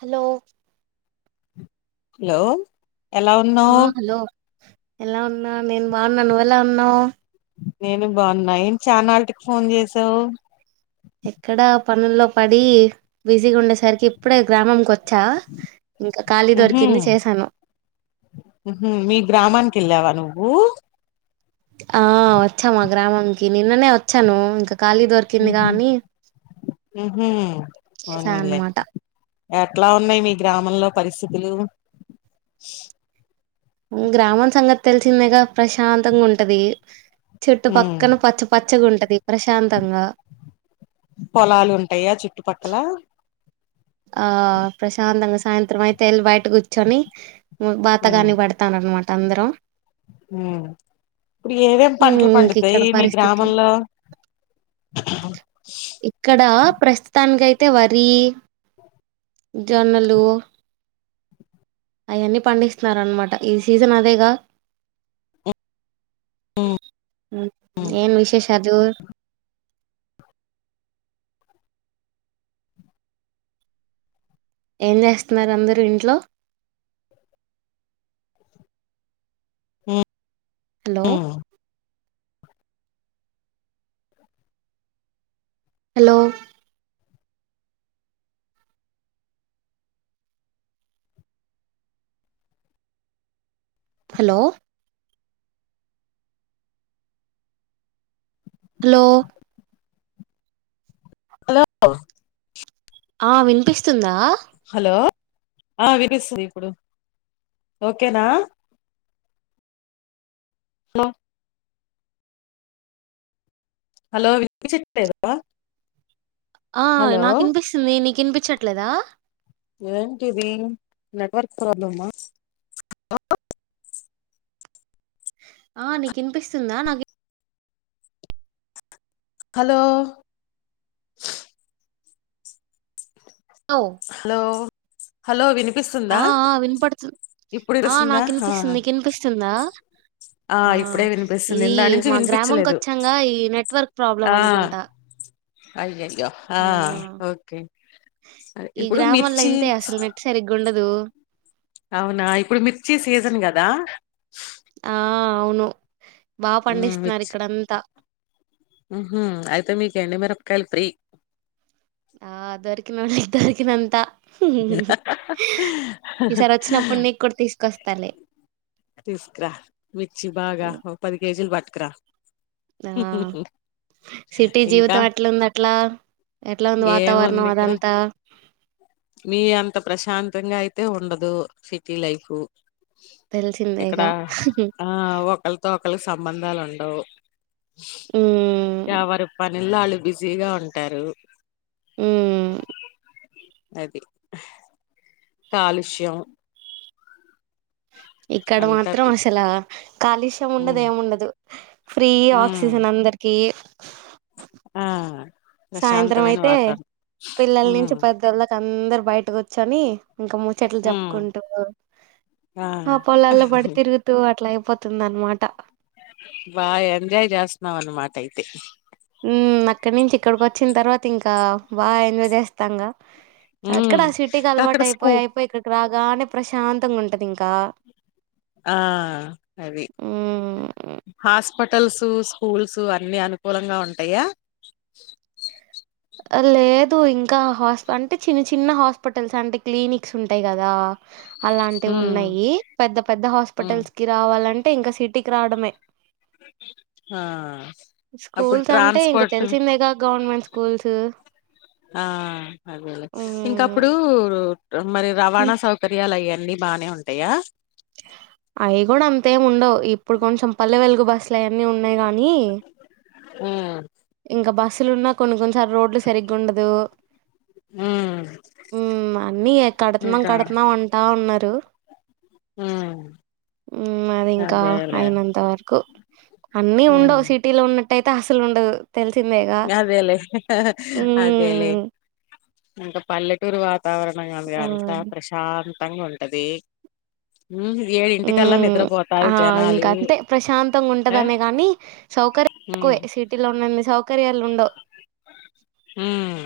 Hello hello ఎలా ఉన్నావు ఆ హలో ఎలా ఉన్నా నేను బాగున్నా నువ్వెలా ఉన్నావ్ నేను బాగున్నా ఏం చల్నాటికి ఫోన్ చేసావు ఎక్కడా పనుల్లో పడి బిజీగా ఉండేసరికి ఇప్పుడే గ్రామకి వ చ్చా ఇంకా ఖాళీ ఉహు దొరికింది చేసాను ఉహు మి గ్రామానికెళ్ళావ నువ్వూ. ఆ వచ్చా మా గ్రామంకి నిన్ననే వచ్చాను ఇంక దొరికింది గాని ఉహూ చేసా పోనిలె అనమాట ఎట్లా ఉన్నాయ్ మి గ్రామంలొ పరిసిత్ హలో ఉమ్ గ్రామం సంగత్తెల్సిందెగా ప్రశాంతంగూంటది చెట్టు ఉమ్ పక్కన పచ్చ పచ్చగుంటది పొలాలు ఉంటాయా చుట్టుపక్కల ఆ ప్రశాంతంగ సాయంత్రమైతె ఎళ్ బైట గుచ్చోని ఉమ్ బాతకానీ పడతానన్మాట అందరం. ఉమ్ ఇప్పుడు ఏవేమ్ ఉమ్, పంట్లు పండుతాయ్ మి గ్రామంలొ ఇక్కడా ప్రస్తుతాన్కైతె వరీ జొన్నలు అయన్ని పండిస్త్నారన్మట ఈ సీజనదేగ. ఉమ్ ఉమ్ ఏమ్ విశేష్ చదువు. ఏం జేస్తున్నారు అందరు ఇంట్లొ ఉమ్. హలొ. ఉమ్ హలో. హలో. హలో. లో. ఆ విన్పిస్తుందా. హలో ఆ వినిసుందిప్పుడు. ఓకేన హలొ. హలో విన్ చిట్ లేద ఆ నాకిన్పిస్తుంది నీకిన్పించట్లేద. ఏంటిది నెట్వర్క్ ప్రాబ్లమ. ఆ నీకిన్పిస్తుందా నాకి హలో. హలో హలో హలొ వినిప్ పిస్తుంద ఆ ఆ వినపడుతు ఆ ఇప్పుడినుస్తుందా నాకు హా వినిపిస్తుంది నీకు వినిపిస్తుందా ఆ ఇప్పుడే విన్పిస్తుంది ఇది ఇందానుంచి మా గ్రామంకి వినిపించలేదు వచ్చాంగా ఈ నెట్వర్క్ ప్రాబ్లం ఆ. అనుకుంటా అయ్యయ్ య ఆ ఓకే అదె ఇప్పుడు మిర్చి దూ ఔనా ఇప్పుడు మిర్చి సీజన్ గద. ఆ ఔను బా పండిస్తున్నార్ ఇక్కడంత. ఉహూ ఐతే మీకెండుమిరప్కాయల్ ప్రి. ఆ దొరికోనినికి దొరికినంత. ఈసారొచ్చినప్పుడ్ నీక్కూడ్ తీస్కొస్ తీస్క్ర మిర్చి బాగా ఒ పది కేజీల్ పట్క్రా. ఆ. సిటీ ఇంకా జీవితం ఎట్లుందట్ల ఎట్లాఉంద్ వాతావర్ణం అదంత. నీ అంత ప్రశాంతంగా ఐతే ఉండదు సిటీ లైఫు. ఇక్కడా తెలిసిందేగా ఆ ఒకొళ్తొ ఒకళ్ సంబంధాలుండవ్. ఊమ్. యవరు పనిల్లొ ఆళ్ళు బిజీగా ఉంటారు. ఉమ్ అది కాలుష్యం ఇక్కడ అంతా మాత్రం బిజీ అసలా కాలుష్యం ఉండద్ ఉమ్ ఏమూండదు ఫ్రీ ఉమ్ ఆక్సిజన్ అందర్కి ఆ. ప్రశాంతమైన సాయంత్రమైతే వాతావరణం పిల్లల్ ఉమ్ నుంచి పెద్దోళ్దాక అందర్ బయటగుచ్చోని ఇంక ముచ్చట్లు ఉమ్ జొప్కుంటూ ఆ పొలాల్లొ పడి తిరుగుతూ అట్లై పోతుందన్మాట. బా ఎంజాయ్ జెస్తున్నవ్ అన్మాటయితే హ్మ్ అక్కడి నుంచి ఇక్కడికి వచ్చిన తర్వాత ఇంకా బాగా ఎంజాయ్ చేస్తాంగా ఉమ్ అక్కడ సిటీకి అక్కడ అలవాటు స్కూ అయిపోయి అయిపోయి ఇక్కడికి రా బాగా ప్రశాంతంగా ఉంటది ఇంకా ఆ అది హ్మ్. హాస్ హోటల్సు స్కూల్సు అన్ని అనుకూలంగా ఉంటయా లేదు ఇంకా హాస్ అంటే చిన్న చిన్న హాస్పిటల్స్ అంటే క్లినిక్స్ ఉంటాయి కదా అలాంటివి ఉమ్ ఉన్నాయి పెద్ద పెద్ద ఉమ్ హాస్పిటల్స్ కి రావాలంటే ఇంకా సిటీకి రావడమే ఆ అప్పుడు స్కూల్స్ అంటే ఇంక ట్రాన్స్పోర్ట్ తెలిసిందేగా గవర్నమెంట్ స్కూల్స్ ఆ అదేలే హ్మ్. ఇంకప్పుడు మరి రవాణా సౌకర్యాలు అయ్యాయి అన్నీ బానే ఉంటాయా అవి కూడా అంతేముండవు ఇప్పుడు కొంచెం పల్లె వెలుగు బస్సులు అయన్నీ ఉన్నాయి గా నీ ఉమ్ ఇంకా బస్సులున్న కొన్ని కొన్నిసార్లు రోడ్లు సరిగ్గ ఉండదు ఉమ్ ఉమ్మ్ అన్నీ కడతున్నాం కడతున్నాం అంటా ఉన్నారు ఆమ్మ్ అది ఇంకా అయినంత వరకు అన్నీ ఉమ్ ఉండవు సిటీలో ఉన్నట్ ట్టాయితే అసలు ఉండదు తెలిసిందేగా గదేలే అదేలే హ్మ్ ఇంకా పల్లెటూరు వాతావరణం అది ఆ అంతా ప్రశాంతంగా ఉంటది ఉమ్ ఉ ఏడింటికల్లా ఆ నిద్రపోతారు జనాలు ఇంకా అంతే ప్రశాంతంగా ఆ ఉంటదనె కానీ సౌకర్య తక్కువే సిటీలో ఉన్నన్ని సౌకర్యాలు ఉండవు. హ్మ్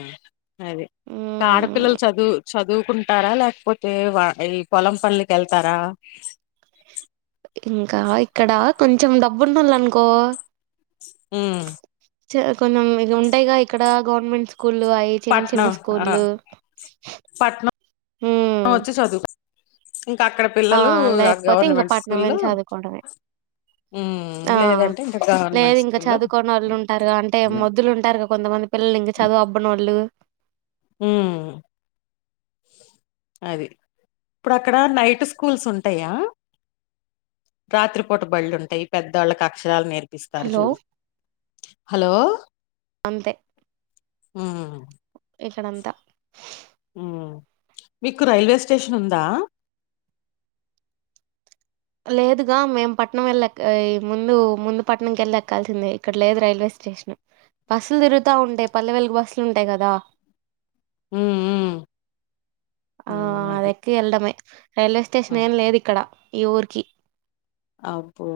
అది హ్మ్ ఆడపిల్లల చదువు చదువుకుంటారా లేకపోతే వ ఈ పొలం పనులికి వెళ్తారా ఇంకా ఇక్కడ కొంచెం డబ్బుంన్నోలనుకో హ్మ్ కొంచెం ఇవి ఉంటాయిగా ఇక్కడ గవర్నమెంట్స్ స్కూళ్ళు అవి చిన్న చిన్న పట్నం ఆ స్కూల్లు పట్నం హ్మ్ వచ్చి చదువుకో ఇంకా అక్కడ ఆ పిల్లలు ఆ లేకపోతే ఇంకా గవర్నమెంట్ పట్నం స్కూల్లో వెళ్ళి చదువుకుంటమె ఉమ్ ఆ లేదంటే ఇంకా లేదు గవర్నమెంట్ ఇంకా స్కూల్లో చదువుకోనోళ్ళు ఉంటారు అంటే మొద్దులు ఉంటారు కా కొంతమంది పిల్లలు ఇంక చదువు అబ్బనోళ్ళు హ్మ్ అది ఇప్పుడు అక్కడ నైట్ స్కూల్స్ ఉంటయా రాత్రిపూట బళ్ళుంటయి పెద్దోళ్లకు అక్షరాలు నేర్పి పిస్తరు హలో చూడు హలో అంతే హ్మ్ ఇక్కడంతా మీకు రైల్వే స్టేషన్ ఉందా లేదుగా మేము పట్నం వెళ్ళక ఈ ముందు ముందు పట్నంకి వెళ్ళెక్కాల్సిందే ఇక్కడ లేదు రైల్వేస్ షన్ బస్సులు తిరుగుతా ఉంటాయి పల్లె వెెలుగు బస్సులు ఉంటాయి కదా ఉమ్ ఉమ్ ఆ అది ఎక్కి ఎల్లడమే రైల్వే స్టేషన్ ఏం అబ్బో లేదు ఇక్కడ ఈ ఊరికి అబ్బో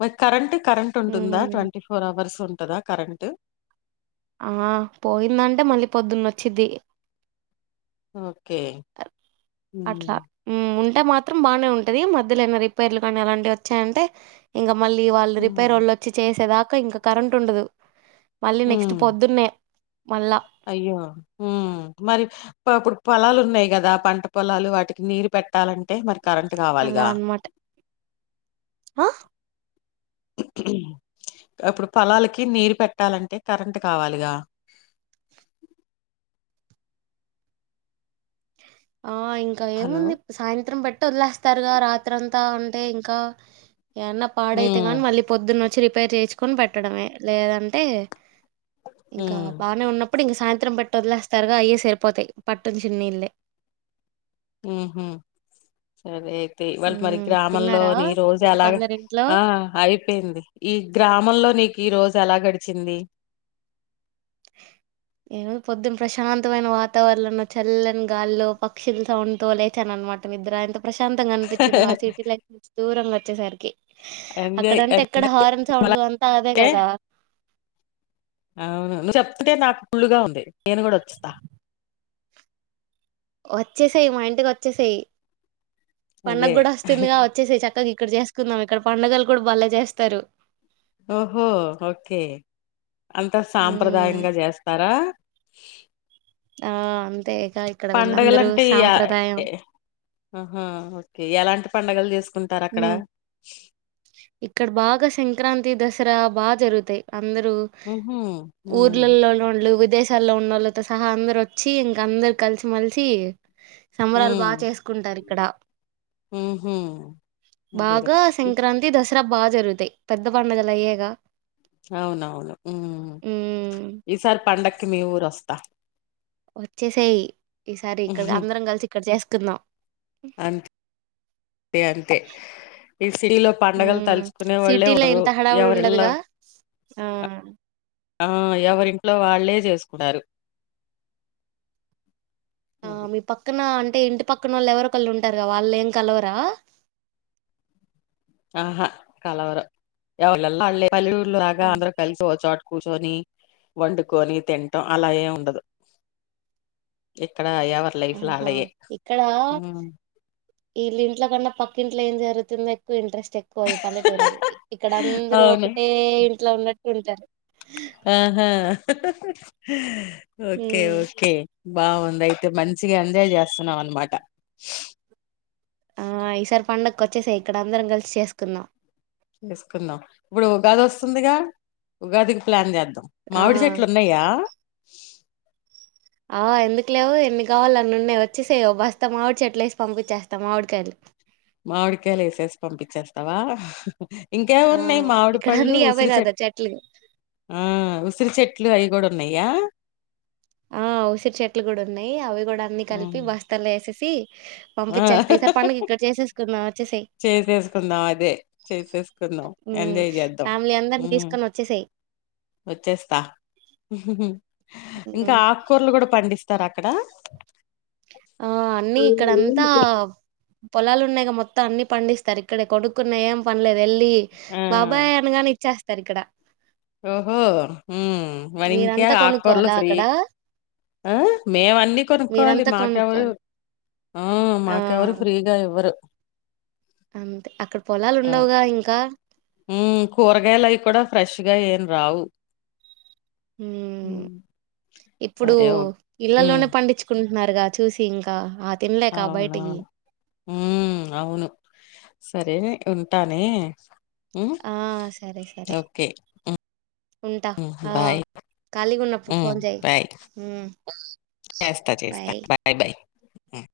మ కరెంటు కరెంటూ ఉంటుందా ఉమ్ ట్వంటి ఫోర్ అవర్స్ ఉంటదా కరెంటు ఆ పోయిందంటే మళ్ళీ పొద్దున్న వచ్చిది ఓకే హ్మ్ టే మాత్రం బానే ఉంటది మధ్యలేమ రిపేర్లు కానీ అలాంటివి ఒచ్చాయంటే ఇంగ మళ్ళీ వాళ్ళు రిపేర్ ఉమ్ వాళ్ళు వచ్చి చేసేదాకా ఇంకా కరెంట్ ఉండదు మళ్ళీ నెక్స్ట్ హ్మ్ పొద్దున్నే మళ్ళా అయ్యో హ్మ్ మరి పాపుడు పొలాలు ఉన్నాయి గదా పంట పొలాలు వాటికి నీరు పెట్టాలంటే మరి కరెంటు అలా కావాలిగా అనమాట ఆ [inaudible] అప్పుడు పొలాలకి నీరు పెట్టాలంటే కరెంటు కావాలిగా ఆ ఇంకా హలో! ఏముంది సాయంత్రం పెట్టి ఒదిలేస్తారుగా రాత్రంతా అంటే ఇంకా ఏవన్నా పాడైతే హ్మ్. కాని మళ్ళీ పొద్దున్నోచ్చి రిపేర్ చేయిచుకొని పెట్టడమే లేదంటే ఇంకా హ్మ్. బానే ఉన్నప్పుడు ఇంగ సాయంత్రం పెట్టి వదిలేస్తారుగా అయ్యే సరిపోతాయి పట్టుంచి నీళ్ళే ఉహ్మ్ సరే తె వాళ్కి మరి హ్మ్ గ్రామంలో తిన్నారా నీరోజు మిగతా అలాగా అందరు ఇంట్లో ఆహ్ అయిపోయింది ఈ గ్రామంలో నీక్ ఈరోజు ఎలా గడిచింది మ్ పొద్దున ప్రశాంతమైన వాతావరణలో చల్లని గాల్లో పక్షుల సౌండ్ తొ లేచాననమాట నిద్ర ఇంత ప్రశాంతంగ అనిపించిందొ ఆ సిటీ లైఫ్ నుంచి దూరంగా ఒచ్చేసరికి ఎంజాయ్ అక్కడంటే ఎంజాయ్ ఎక్కడ హార్న్ సౌండ్లు అంతా అదే అంటే గదా అవును నువ్వు చెప్తుతే నాకు పుళుగా ఉంది నేను కూడా వచ్చుతా వచ్చేసేయి మా ఇంటికొచ్చేసేయి పండగ అదే. గూడ ఒస్తుందిగా ఒచ్చేసేయి చక్కగ ఇక్ క్కడ చేసుకుందాం ఇక్కడ పండగలు కూడా బలే చేస్తారు ఓహో ఓకే అంత హ్మ్ సాంప్రదాయంగా చేస్తారా ఆహ్ అంతే ఇక్కడ పండగ వీళ్ళందరూ అంటే ఈ అ సాంప్రదాయం ఉహు ఎలాంటి పండగలు చేసుకుంటారు అక్కడ హ్మ్ ఇక్కడ బాగా సంక్రాంతి దసరా బా జరుతాయి అందరూ ఉహూ హ్మ్ ఊర్లలో లొల్లు వ్ వీదేశాల్లో ఉన్నోళ్ళతో సహా అందరు ఒచ్చి ఇంకా అందరు కలిసి మెలిసి సంబరాలు బా చేసుకుంటారు ఇక్కడ ఉహుమ్ వెర్ బాగా ఇ సంక్రాంతి దసరా బా జరుగుతాయి పెద్ద పండుగలాయ్యేగా అవునవును ఉమ్ ఉమ్ ఈసారి పండక్కి మీ ఊరోస్తా ఒచ్చేసేయి ఈసారి ఇక్కడ అందరం కలిసి ఇక్కడ చేసుకుందాం అంత్ తె అంతే ఈ సిలిలో పండగలు ఉమ్ తలుచుకునే వాళ్ళే సిటీలో ఉండరు ఇంత హడావుడి ఎవరిల్లా ఉండదుగా ఆ ఆ ఎవరింట్లో వాల్ ళ్ళే చేసుకుంటారు ఆ అది. మీ పక్కన టే ఇంటి పక్కనోళ్ళు ఎవరో ఒకళ్ళు ఉంటారు గ వాళ్ళేం కలవరా ఆహా కలవరు ఎవారిళ్లలో పల్లే ఉల్లెళ్ళుల్ల లాగ ఉ అంద్ర కలిసి వోచొట కూర్చొని వండుకొని తింటం అలా ఏముండదు ఇక్క ఆహా ఇక్కడా ఇళ్ళింట్ల కన్నా పక్కింట్లో ఏం జరు తుందొ ఎక్కువ ఇంట్రెస్ట్ ఎక్కువ ఈ పల్లెటూరోల్లకి ఇక్కడ అందరూ అవును ఒకటే ఇంట్లో ఉన్నట్టు ఉంటారు ఆహా హాఁ హాఁ ఓకే ఉమ్ ఓకే బావుందైతే మంచిగా ఎంజాయ్ చేస్తన్నావ్ అన్ మాట ఆహ్ ఈసార్ పండక్కోచ్చేసెయ్ ఇక్కడ అందరం కల్ సి చేసుకుందాం ఎస్ కుందాం ఇపుడు ఉగాద్ ఒస్తుందిగా ఉగాద్ కి ప్లాన్ జాద్ దం ఆ మావిడ్ చెట్లు ఉనయా ఆ ఎందుకు లేవు ఎన్ని కావాలో అన్ని ఉన్నాయి వచ్చేసేయ ఓ బస్తా మావిడి చెట్లు ఎసి పంపించేస్తాం మావిడికాయలు మామిడికాయలు ఎసేసి పంపించేస్తావా అహు ఇంకేం ఆ ఉన్నాయి మామిడి ఇక్కడ పళ్ళు అన్నీ అవే ఉసిరి కదా చెట్ చెట్లు ఆ ఆ ఉసిరి చెట్లు అయి గుడ ఉన్నాయ ఆ ఉసిరి చెట్లు కూడా ఉన్నాయి అవి కూడా అన్ని కలిపి హ్మ్ బస్తల్లో వేసేసి పంపించస్తే ఈ సార్ పండగ ఆ ఇక్కడ చేసేసుకుందాం ఓ చేసేసుకుందాం అదే చేసేసుకుందాం ఎంజాయ్ జెద్దాం అందర్ ని తీస్ కొన్ వచ్చేసేయ్ వోచ్చేస్తా హుహుమ్ ఇంకా ఉమ్ ఆక్ కూర్ లు కూడా పండిస్తర అక్కడ ఆ అన్నీ ఇక్కడంతా పొలాలు ఉన్నాయిగా మొత్తం అన్ని పండిస్తరు ఇక్కడే కొనుకునే ఏం పనిలేదు ఎళ్ లీ ఆ బాబాయ్ అన్ గానే ఇచ్చస్తరు ఇక్కడ ఓహో హ్మ్ మర్ ఇంకే మీరంతా ఆక్ కూర్ లు కొనుక్కోవాలా ఫ్రీ అక్కడ ఆ మేమ్ అన్నీ కొనుకోవలి మీరంతా మాకెవరు కొనుక్కోవాలి ఇవర్ ఆ ఆ మాకెవర్ ఫ్రీగా ఇవ్వరు అంతే అక్కడ్ పొలాలు ఉండవుగా ఇంకా హ్మ్ కూర్ గాయిలయి కూడ ఫ్రెష్ గా ఏం రావు ఉమ్ ఇప్పుడు సరే ఓ ఉమ్ ఇళ్లలోనే పండిచుకున్ నర్ గా చూసి ఇంకా ఆ తిన్ లేక బయిటియి అవునవును ఉమ్ ఔను సరే ఉంటానే హ్మ్ ఆ సరే సరే ఓకే మ్ ఉంటా ఉహ్ ఆ బాయ్ ఖాళీగా ఉన్నప్పుడు హ్మ్ ఫోన్ చేయి బాయ్ ఉమ్ ఏస్త చేస్త బాయ్ బయ్ మ్